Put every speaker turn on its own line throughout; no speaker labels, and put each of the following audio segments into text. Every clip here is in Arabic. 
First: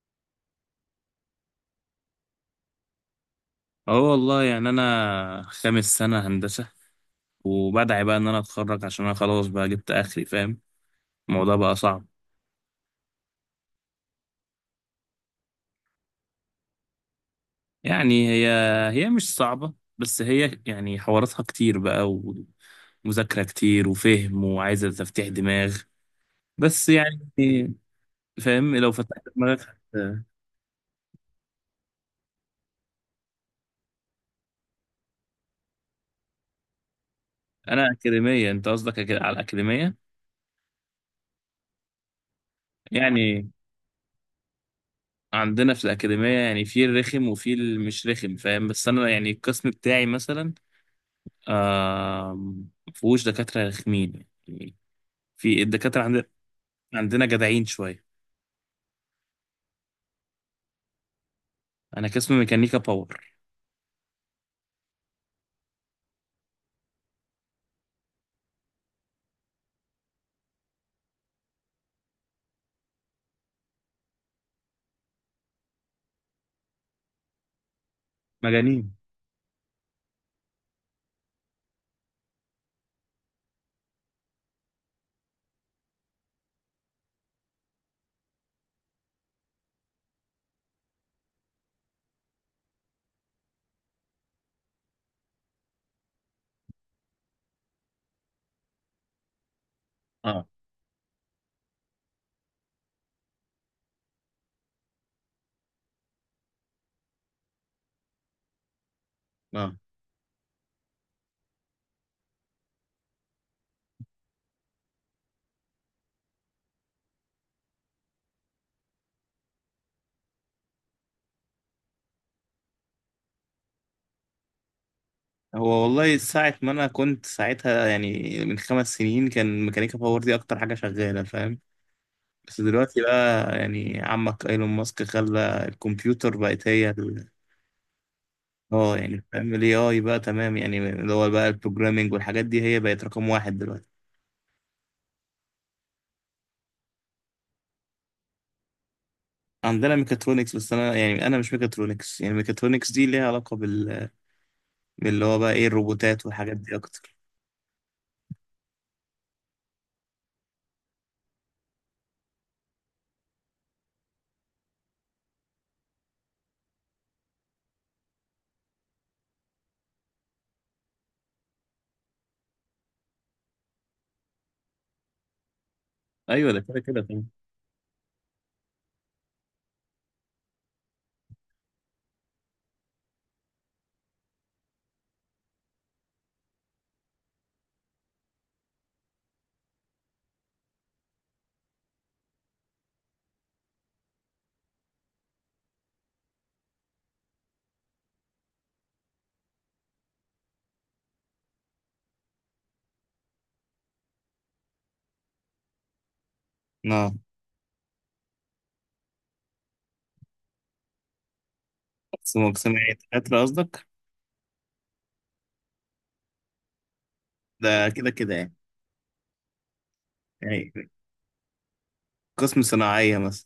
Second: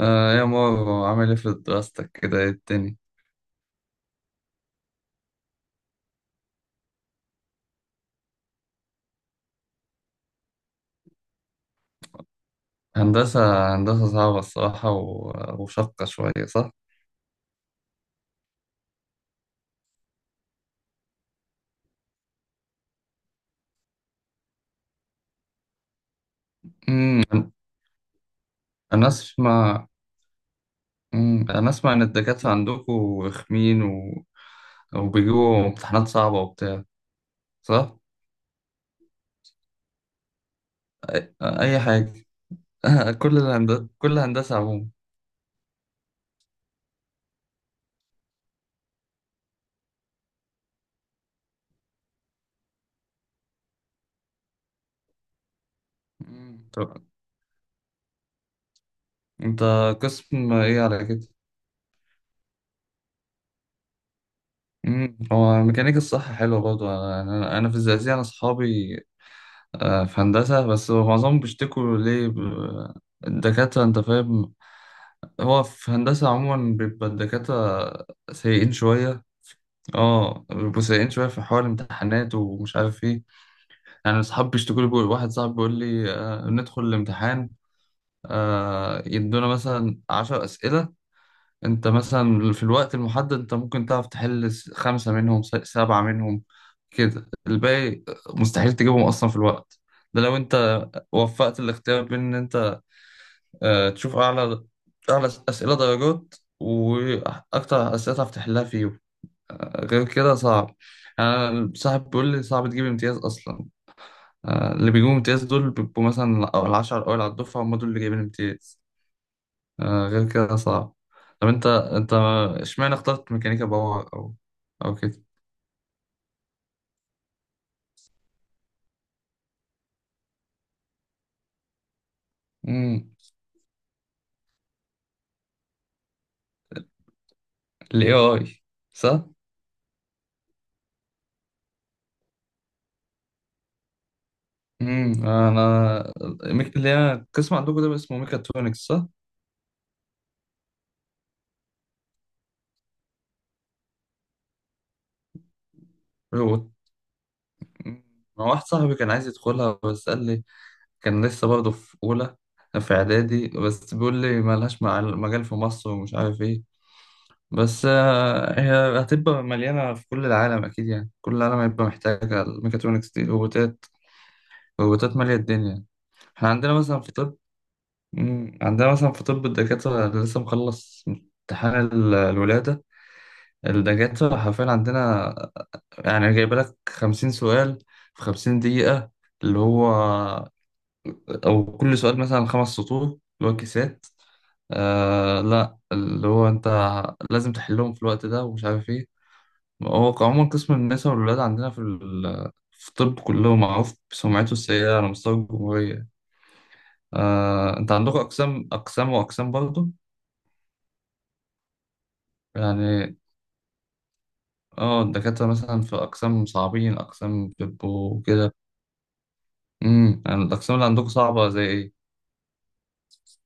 آه يا مارو، عامل ايه في دراستك؟ كده ايه الدنيا؟
اه والله يعني انا خامس سنة هندسة. وبدعي بقى ان انا اتخرج عشان انا خلاص بقى جبت اخري. فاهم الموضوع بقى صعب.
هندسة هندسة صعبة الصراحة وشاقة شوية، صح؟
يعني هي مش صعبة، بس هي يعني حواراتها كتير بقى، ومذاكرة كتير وفهم وعايزة تفتيح دماغ. بس
مم.
يعني فاهم لو
أنا
فتحت دماغك.
أسمع. مم. أنا أسمع إن الدكاترة عندكوا رخمين، و... وبيجيبوا امتحانات صعبة وبتاع،
انا
صح؟
اكاديمية انت قصدك، على الاكاديمية.
أي حاجة. كل
يعني
الهندسة، كل هندسة عموما.
عندنا في الاكاديمية يعني في الرخم وفي المش رخم فاهم، بس انا يعني القسم بتاعي مثلا مفهوش دكاترة رخمين يعني. في الدكاترة عندنا،
مم. طب
عندنا جدعين شوية.
أنت قسم إيه على كده؟
أنا قسم ميكانيكا باور.
مم. هو الميكانيكا الصح حلوة برضه. أنا في الزقازيق، أنا أصحابي آه، في هندسة، بس هو معظمهم بيشتكوا ليه الدكاترة، أنت فاهم. هو في هندسة عموما بيبقى الدكاترة سيئين
مجانين.
شوية. اه بيبقوا سيئين شوية في حوار الامتحانات ومش عارف ايه. يعني أصحابي بيشتكوا لي، واحد صاحبي بيقول لي آه، ندخل الامتحان، آه، يدونا مثلا 10 أسئلة. أنت مثلا في الوقت المحدد أنت ممكن تعرف تحل خمسة منهم، سبعة منهم. كده الباقي مستحيل تجيبهم أصلا في الوقت. ده لو
اه،
أنت وفقت الاختيار بين ان انت آه، تشوف أعلى أعلى أسئلة درجات وأكتر أسئلة تعرف تحلها فيهم.
اه.
غير كده صعب. يعني أنا صاحب بيقول لي صعب تجيب امتياز أصلا. آه، اللي بيجيبوا امتياز دول بيبقوا مثلا أو العشرة الأوائل على الدفعة، هم دول اللي جايبين امتياز. آه، غير كده صعب. طب أنت، أنت إشمعنى اخترت ميكانيكا باور، أو كده؟
هو والله ساعة ما أنا كنت ساعتها يعني من 5 سنين كان ميكانيكا باور دي أكتر حاجة شغالة فاهم. بس دلوقتي
امم،
بقى يعني عمك ايلون ماسك خلى الكمبيوتر بقت هي
ال AI،
اه يعني
صح؟
فاهم الاي اي بقى تمام. يعني اللي هو بقى البروجرامينج والحاجات دي هي بقت رقم واحد دلوقتي.
امم. أنا اللي هي القسم عندكم ده اسمه ميكاترونكس، صح؟
عندنا ميكاترونكس، بس انا يعني انا مش ميكاترونكس. يعني ميكاترونكس دي ليها علاقه باللي هو بقى ايه الروبوتات والحاجات دي اكتر.
ما واحد صاحبي كان عايز يدخلها، بس قال لي كان لسه برضه في أولى، في إعدادي، بس بيقول لي مالهاش مجال في مصر ومش عارف إيه. بس آه، هي هتبقى مليانة في كل العالم أكيد، يعني كل العالم هيبقى محتاجة الميكاترونكس دي. روبوتات، روبوتات مالية الدنيا. إحنا
ايوه ده
عندنا
كده كده
مثلا في
طبعا.
طب، مم، عندنا مثلا في طب الدكاترة اللي لسه مخلص امتحان الولادة، الدكاترة حرفيا عندنا، يعني جايبة لك 50 سؤال في 50 دقيقة، اللي هو او كل سؤال مثلا 5 سطور، اللي هو كيسات. آه لا، اللي هو انت لازم تحلهم في الوقت ده ومش عارف ايه. هو عموما قسم النساء والولاد عندنا في في الطب كله معروف بسمعته السيئة على مستوى الجمهورية.
اه
آه انت عندك اقسام، اقسام واقسام برضه.
بس مقسم يعني
يعني
دكاتره قصدك.
اه الدكاترة مثلا في اقسام صعبين، اقسام
ده كده
بيبقوا
كده يعني.
كده. امم، يعني
يعني
الاقسام اللي عندكم صعبة زي ايه؟
قسم صناعيه مثلا.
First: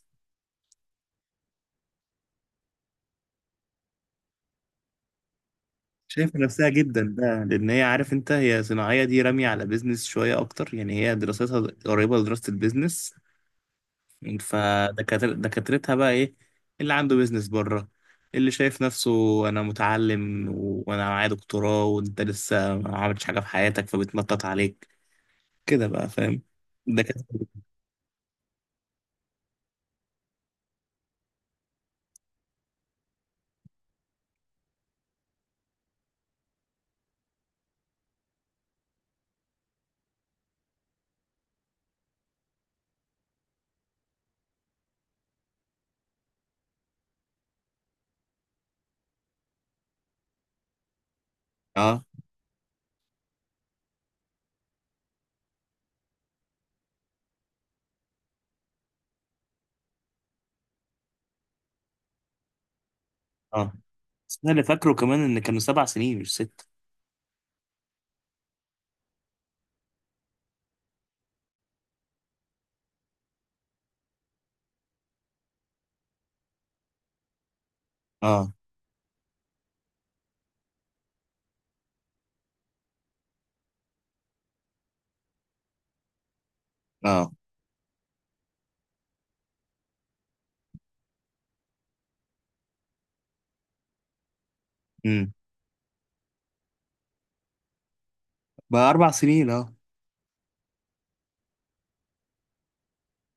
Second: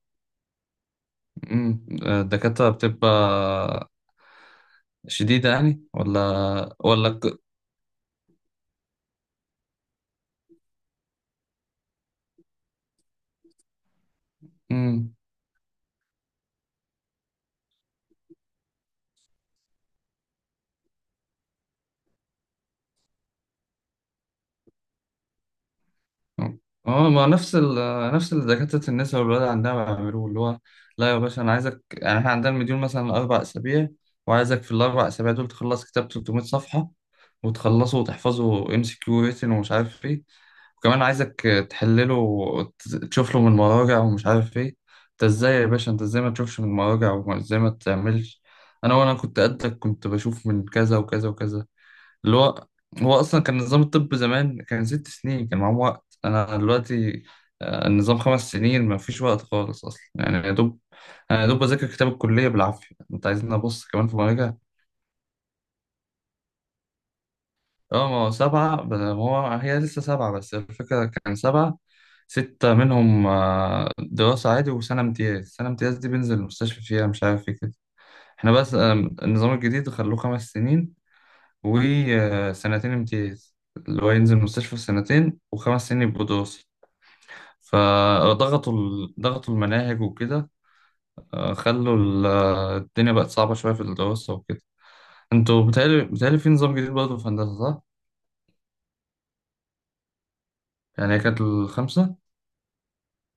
امم، الدكاترة بتبقى شديدة يعني
شايفه نفسها
ولا
جدا
ولا
بقى، لان هي عارف انت، هي صناعيه دي راميه على بيزنس شويه اكتر، يعني هي دراستها قريبه لدراسه البيزنس.
امم،
دكاترتها بقى ايه اللي عنده بيزنس بره، اللي شايف نفسه انا متعلم و- وانا معايا دكتوراه، وانت لسه ما عملتش حاجه في حياتك فبتنطط عليك كده بقى فاهم.
اه
دكاتره.
ما نفس ال نفس اللي دكاترة النساء والولاد عندنا بيعملوه، اللي هو لا يا باشا انا عايزك. يعني احنا عندنا المديول مثلا 4 اسابيع، وعايزك في ال4 اسابيع دول تخلص كتاب 300 صفحة، وتخلصه وتحفظه ام سي كيو ريتن ومش عارف ايه. وكمان عايزك تحلله وتشوف له من المراجع ومش عارف ايه. انت ازاي يا باشا، انت ازاي ما تشوفش من المراجع وازاي ما تعملش؟ انا وانا كنت قدك كنت بشوف من كذا وكذا وكذا،
اه،
اللي هو، هو اصلا كان نظام الطب زمان كان 6 سنين، كان معاهم وقت. انا دلوقتي آه، النظام 5 سنين، ما فيش وقت خالص اصلا، يعني يا دوب. انا يا دوب بذاكر كتاب الكليه بالعافيه، انت عايزين
اه.
ابص كمان في
بس انا
مراجعه.
اللي فاكره كمان ان كانوا 7 سنين مش 6.
اه ما هو سبعه هو هي لسه سبعه، بس الفكره كان سبعه، ستة منهم آه، دراسة عادي، وسنة امتياز. سنة امتياز دي بنزل المستشفى فيها مش عارف ايه كده. احنا
اه.
بس آم، النظام الجديد خلوه 5 سنين وسنتين امتياز، اللي هو ينزل مستشفى سنتين وخمس سنين يبقوا دراسي.
اه.
فضغطوا ضغطوا المناهج وكده، آه، خلوا الدنيا بقت صعبة شوية في الدراسة وكده.
امم
انتوا بتهيألي في نظام جديد برضه في هندسة، صح؟
بقى 4 سنين اه.
يعني هي كانت الخمسة.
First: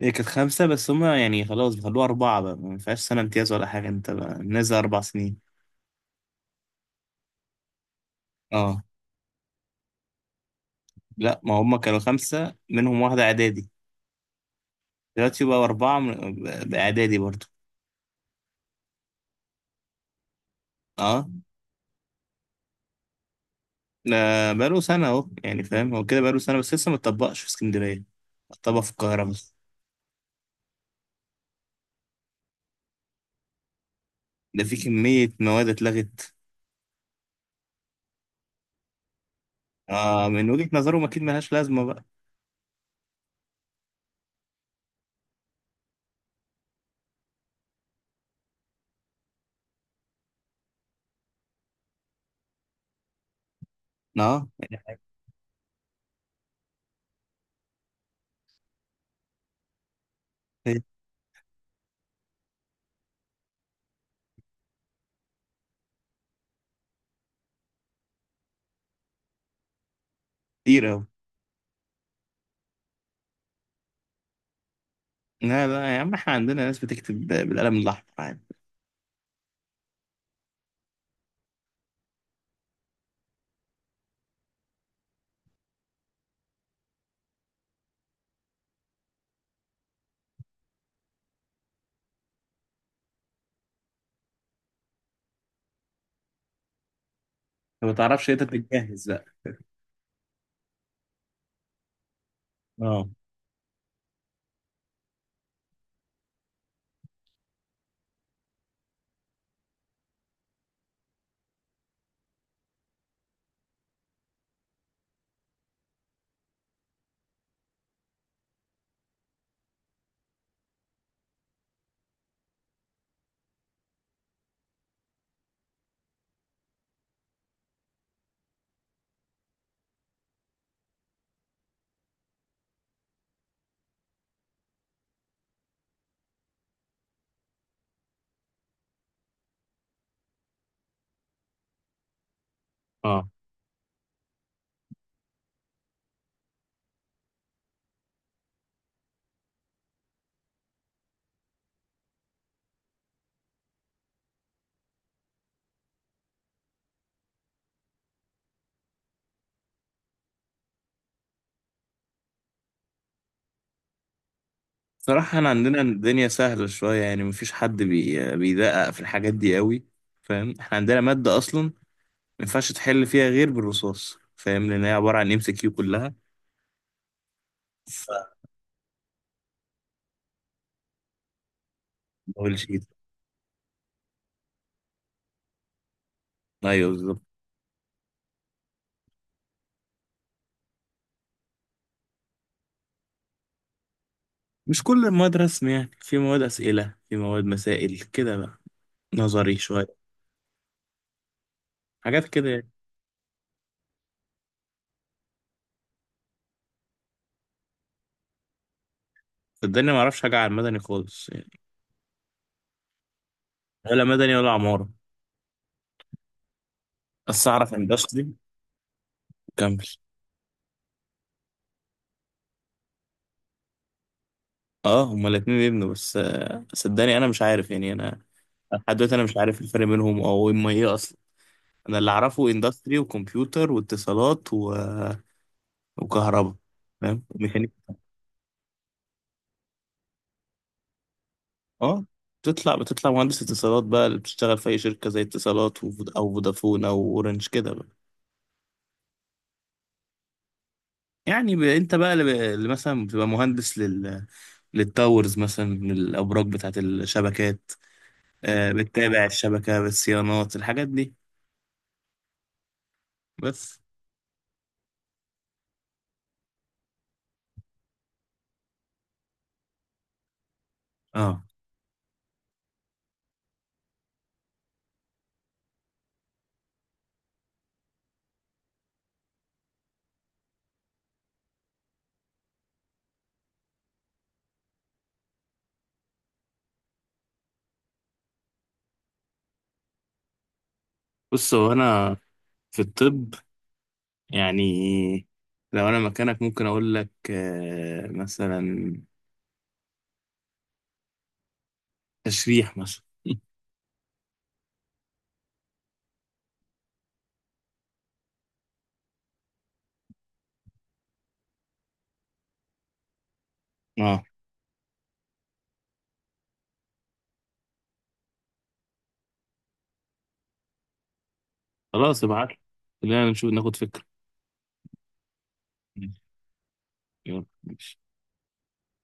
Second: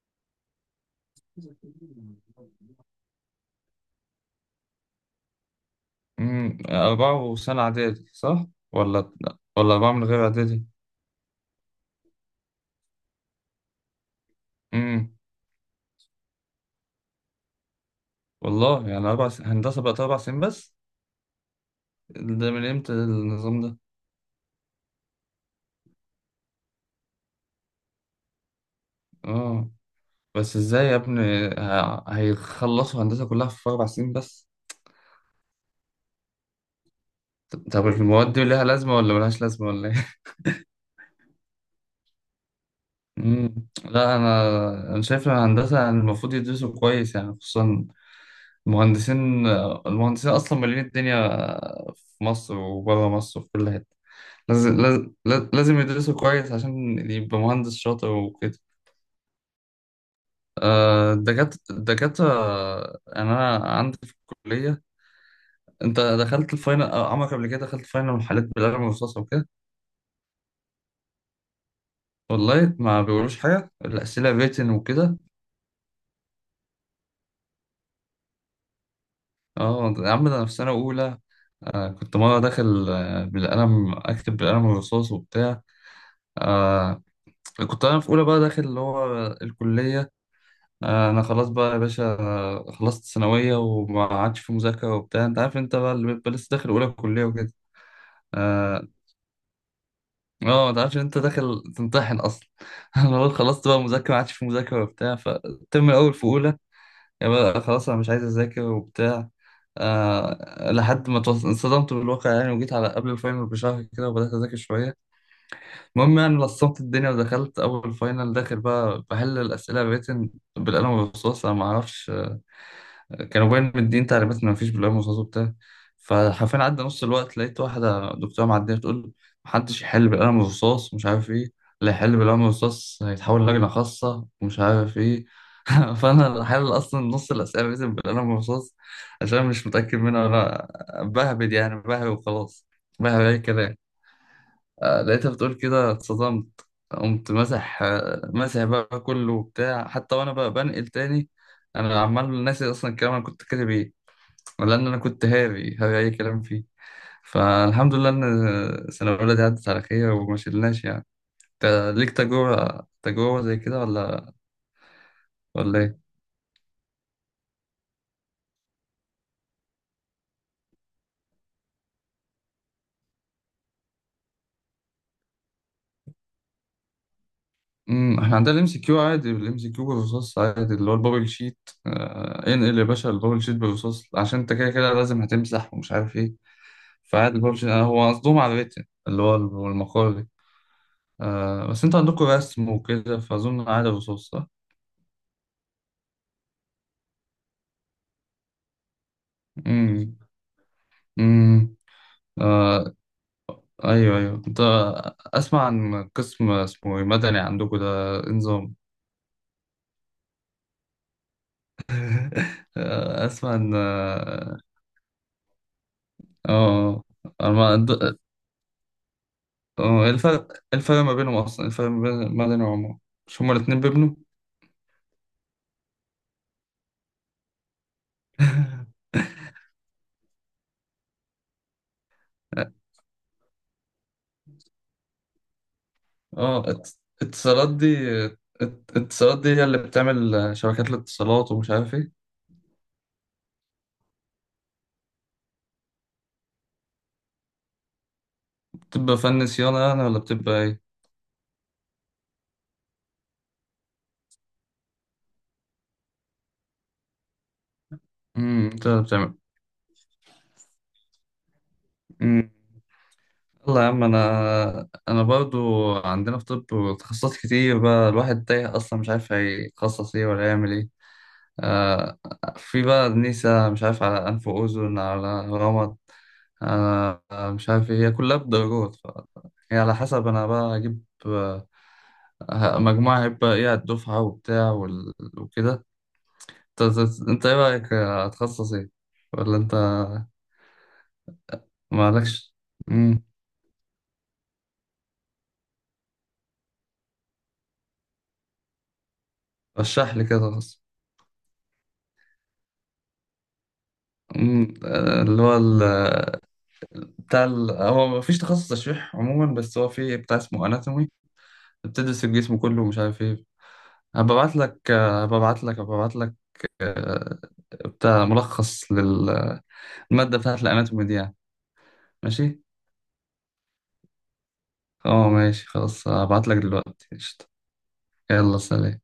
هي كانت 5 بس هما يعني خلاص بيخلوها 4 بقى، ما فيهاش سنه امتياز ولا حاجه، انت بقى نازل 4 سنين.
امم، أربعة وسنة إعدادي، صح؟
اه.
ولا ولا أربعة من غير إعدادي؟
لا، ما هما كانوا 5 منهم واحده اعدادي.
امم،
دلوقتي بقى 4 بإعدادي برضه.
والله يعني أربع س... هندسة بقت 4 سنين بس؟
اه.
ده من إمتى النظام ده؟
ده بقاله سنة أهو يعني فاهم. هو كده بقاله سنة بس لسه متطبقش في اسكندرية، اتطبق في القاهرة بس.
اه بس ازاي يا ابني هيخلصوا هندسة كلها في 4 سنين بس؟
ده في كمية مواد اتلغت.
طب المواد دي ليها لازمة، ولا ملهاش لازمة، ولا ايه؟
آه، من وجهة نظرهم أكيد ملهاش لازمة بقى.
مم. لا أنا شايف إن الهندسة، يعني المفروض يدرسوا كويس يعني خصوصا المهندسين. المهندسين أصلا مالين الدنيا في مصر وبره مصر وفي كل حتة.
اه
لازم، لازم، لازم يدرسوا كويس عشان يبقى مهندس شاطر وكده.
يعني.
آه، الدكاترة أنا عندي في الكلية. انت دخلت الفاينل أو عمرك قبل كده دخلت فاينل محلات بالقلم الرصاص وكده؟
كتير أوي.
والله ما بيقولوش حاجه، الاسئله ريتن وكده.
لا، لا يا عم، احنا عندنا ناس بتكتب بالقلم الأحمر عادي.
اه يا عم ده انا في سنه اولى آه كنت مره داخل آه بالقلم، اكتب بالقلم الرصاص وبتاع. آه كنت انا في اولى بقى داخل اللي هو الكليه، آه انا خلاص بقى يا باشا آه، خلصت ثانويه وما عادش في مذاكره وبتاع. انت عارف انت بقى اللي بيبقى لسه داخل اولى كليه وكده،
ما بتعرفش انت
آه،
تتجهز بقى.
اه ما تعرفش إن انت داخل تمتحن اصلا.
اه.
انا بقول خلصت بقى مذاكره، ما عادش في مذاكره وبتاع، فالترم الاول في اولى يعني بقى خلاص انا مش عايز اذاكر وبتاع. آه لحد ما انصدمت بالواقع يعني، وجيت على قبل الفاينل بشهر كده وبدات اذاكر شويه. المهم يعني لصمت الدنيا ودخلت اول فاينل، داخل بقى بحل الاسئله الريتن بالقلم والرصاص، انا ما اعرفش كانوا باين مدين تعليمات ان مفيش بلاوي مصاص وبتاع. فحرفيا عدى نص الوقت لقيت واحده دكتوره معديه بتقول محدش يحل بالقلم الرصاص مش عارف ايه، اللي يحل بالقلم الرصاص هيتحول لجنه خاصه ومش عارف ايه. فانا اللي حل اصلا نص الاسئله لازم بالقلم الرصاص عشان مش متاكد منها، ولا بهبد يعني، بهبد وخلاص، بهبد
اه.
اي كلام. آه، لقيتها بتقول كده اتصدمت، قمت مسح آه، مسح بقى كله وبتاع، حتى وانا بقى بنقل تاني انا عمال ناسي اصلا الكلام انا كنت كاتب ايه، لأن أنا كنت هاوي هاوي أي كلام فيه. فالحمد لله إن سنة أولى دي عدت على خير وما شلناش يعني. أنت ليك تجربة زي كده ولا
صراحة احنا
ولا
عندنا
إيه؟
الدنيا سهلة شوية يعني، مفيش حد بيدقق في الحاجات دي قوي. فاهم احنا عندنا مادة أصلا ما ينفعش تحل فيها غير بالرصاص، فاهم لان هي عباره عن MCQ كلها.
امم، احنا عندنا الام سي كيو عادي، الام سي كيو بالرصاص عادي، اللي هو البابل شيت. آه،
فدبل
انقل يا
شيت.
باشا البابل شيت بالرصاص عشان انت كده كده لازم هتمسح ومش عارف ايه.
ايوه بالظبط.
فعادي البابل شيت. آه، هو قصدهم على الريتن اللي هو المقالي. آه، بس انتوا عندكم رسم وكده فاظن عادي الرصاص، صح؟
مش كل المواد رسم، يعني في مواد اسئله، في مواد مسائل كده بقى. نظري شويه.
امم. امم.
حاجات كده يعني.
ايوه، ايوه انت، اسمع عن قسم اسمه إيه؟ مدني عندكم ده، إيه نظام؟
صدقني ما اعرفش حاجه عن مدني خالص يعني.
آه، اسمع ان
ولا مدني ولا
اه،
عماره.
آه، آه.
بس
أنا
اعرف اندستري. كمل.
آه، إيه الفرق، إيه الفرق ما بينهم اصلا، إيه الفرق ما بين مدني وعمارة؟ مش هما الاتنين بيبنوا؟
اه، هما الاتنين يبنوا بس صدقني انا مش عارف يعني انا. لحد دلوقتي انا مش عارف الفرق بينهم او اما ايه اصلا. انا اللي اعرفه اندستري وكمبيوتر واتصالات و... وكهرباء.
اه
فاهم
اتصالات
ميكانيكا.
دي، اتصالات دي هي اللي بتعمل شبكات الاتصالات ومش عارف
اه.
ايه.
بتطلع مهندس اتصالات بقى اللي بتشتغل في اي شركه زي اتصالات او فودافون او اورنج كده بقى.
بتبقى فن صيانة يعني ولا بتبقى ايه؟
يعني انت بقى اللي، اللي مثلا بتبقى مهندس للتاورز مثلا، للابراج بتاعه الشبكات.
امم، انت
بتتابع
اللي
الشبكه بالصيانات الحاجات دي
بتعمل.
بس.
يلا يا عم، انا برضو عندنا في طب تخصصات كتير بقى، الواحد تايه اصلا مش عارف هيتخصص ايه ولا يعمل ايه.
اه.
آه في بقى نيسة، مش عارف على انف واذن، على رمد، آه مش عارف ايه، هي كلها بدرجات، ف... يعني على حسب انا بقى هجيب آه، مجموعة هيبقى ايه على الدفعة وبتاع وال... وكده. انت ايه رأيك آه، هتخصص ايه، ولا انت
بص هو انا
مالكش؟
في
مم.
الطب يعني لو انا مكانك ممكن اقول لك مثلا
رشح لي كده.
تشريح مثلا.
أمم، آه، اللي هو بتاع ال... هو مفيش تخصص تشريح عموما، بس هو في بتاع اسمه اناتومي، بتدرس الجسم كله ومش عارف ايه.
اه
هبعت لك آه، بتاع ملخص للمادة بتاعت الاناتومي دي يعني.
خلاص ابعت لي،
ماشي.
خلينا نشوف ناخد فكره.
اه ماشي خلاص،
ماشي،
هبعت لك دلوقتي،
يلا
قشطة.
ماشي.
يلا سلام.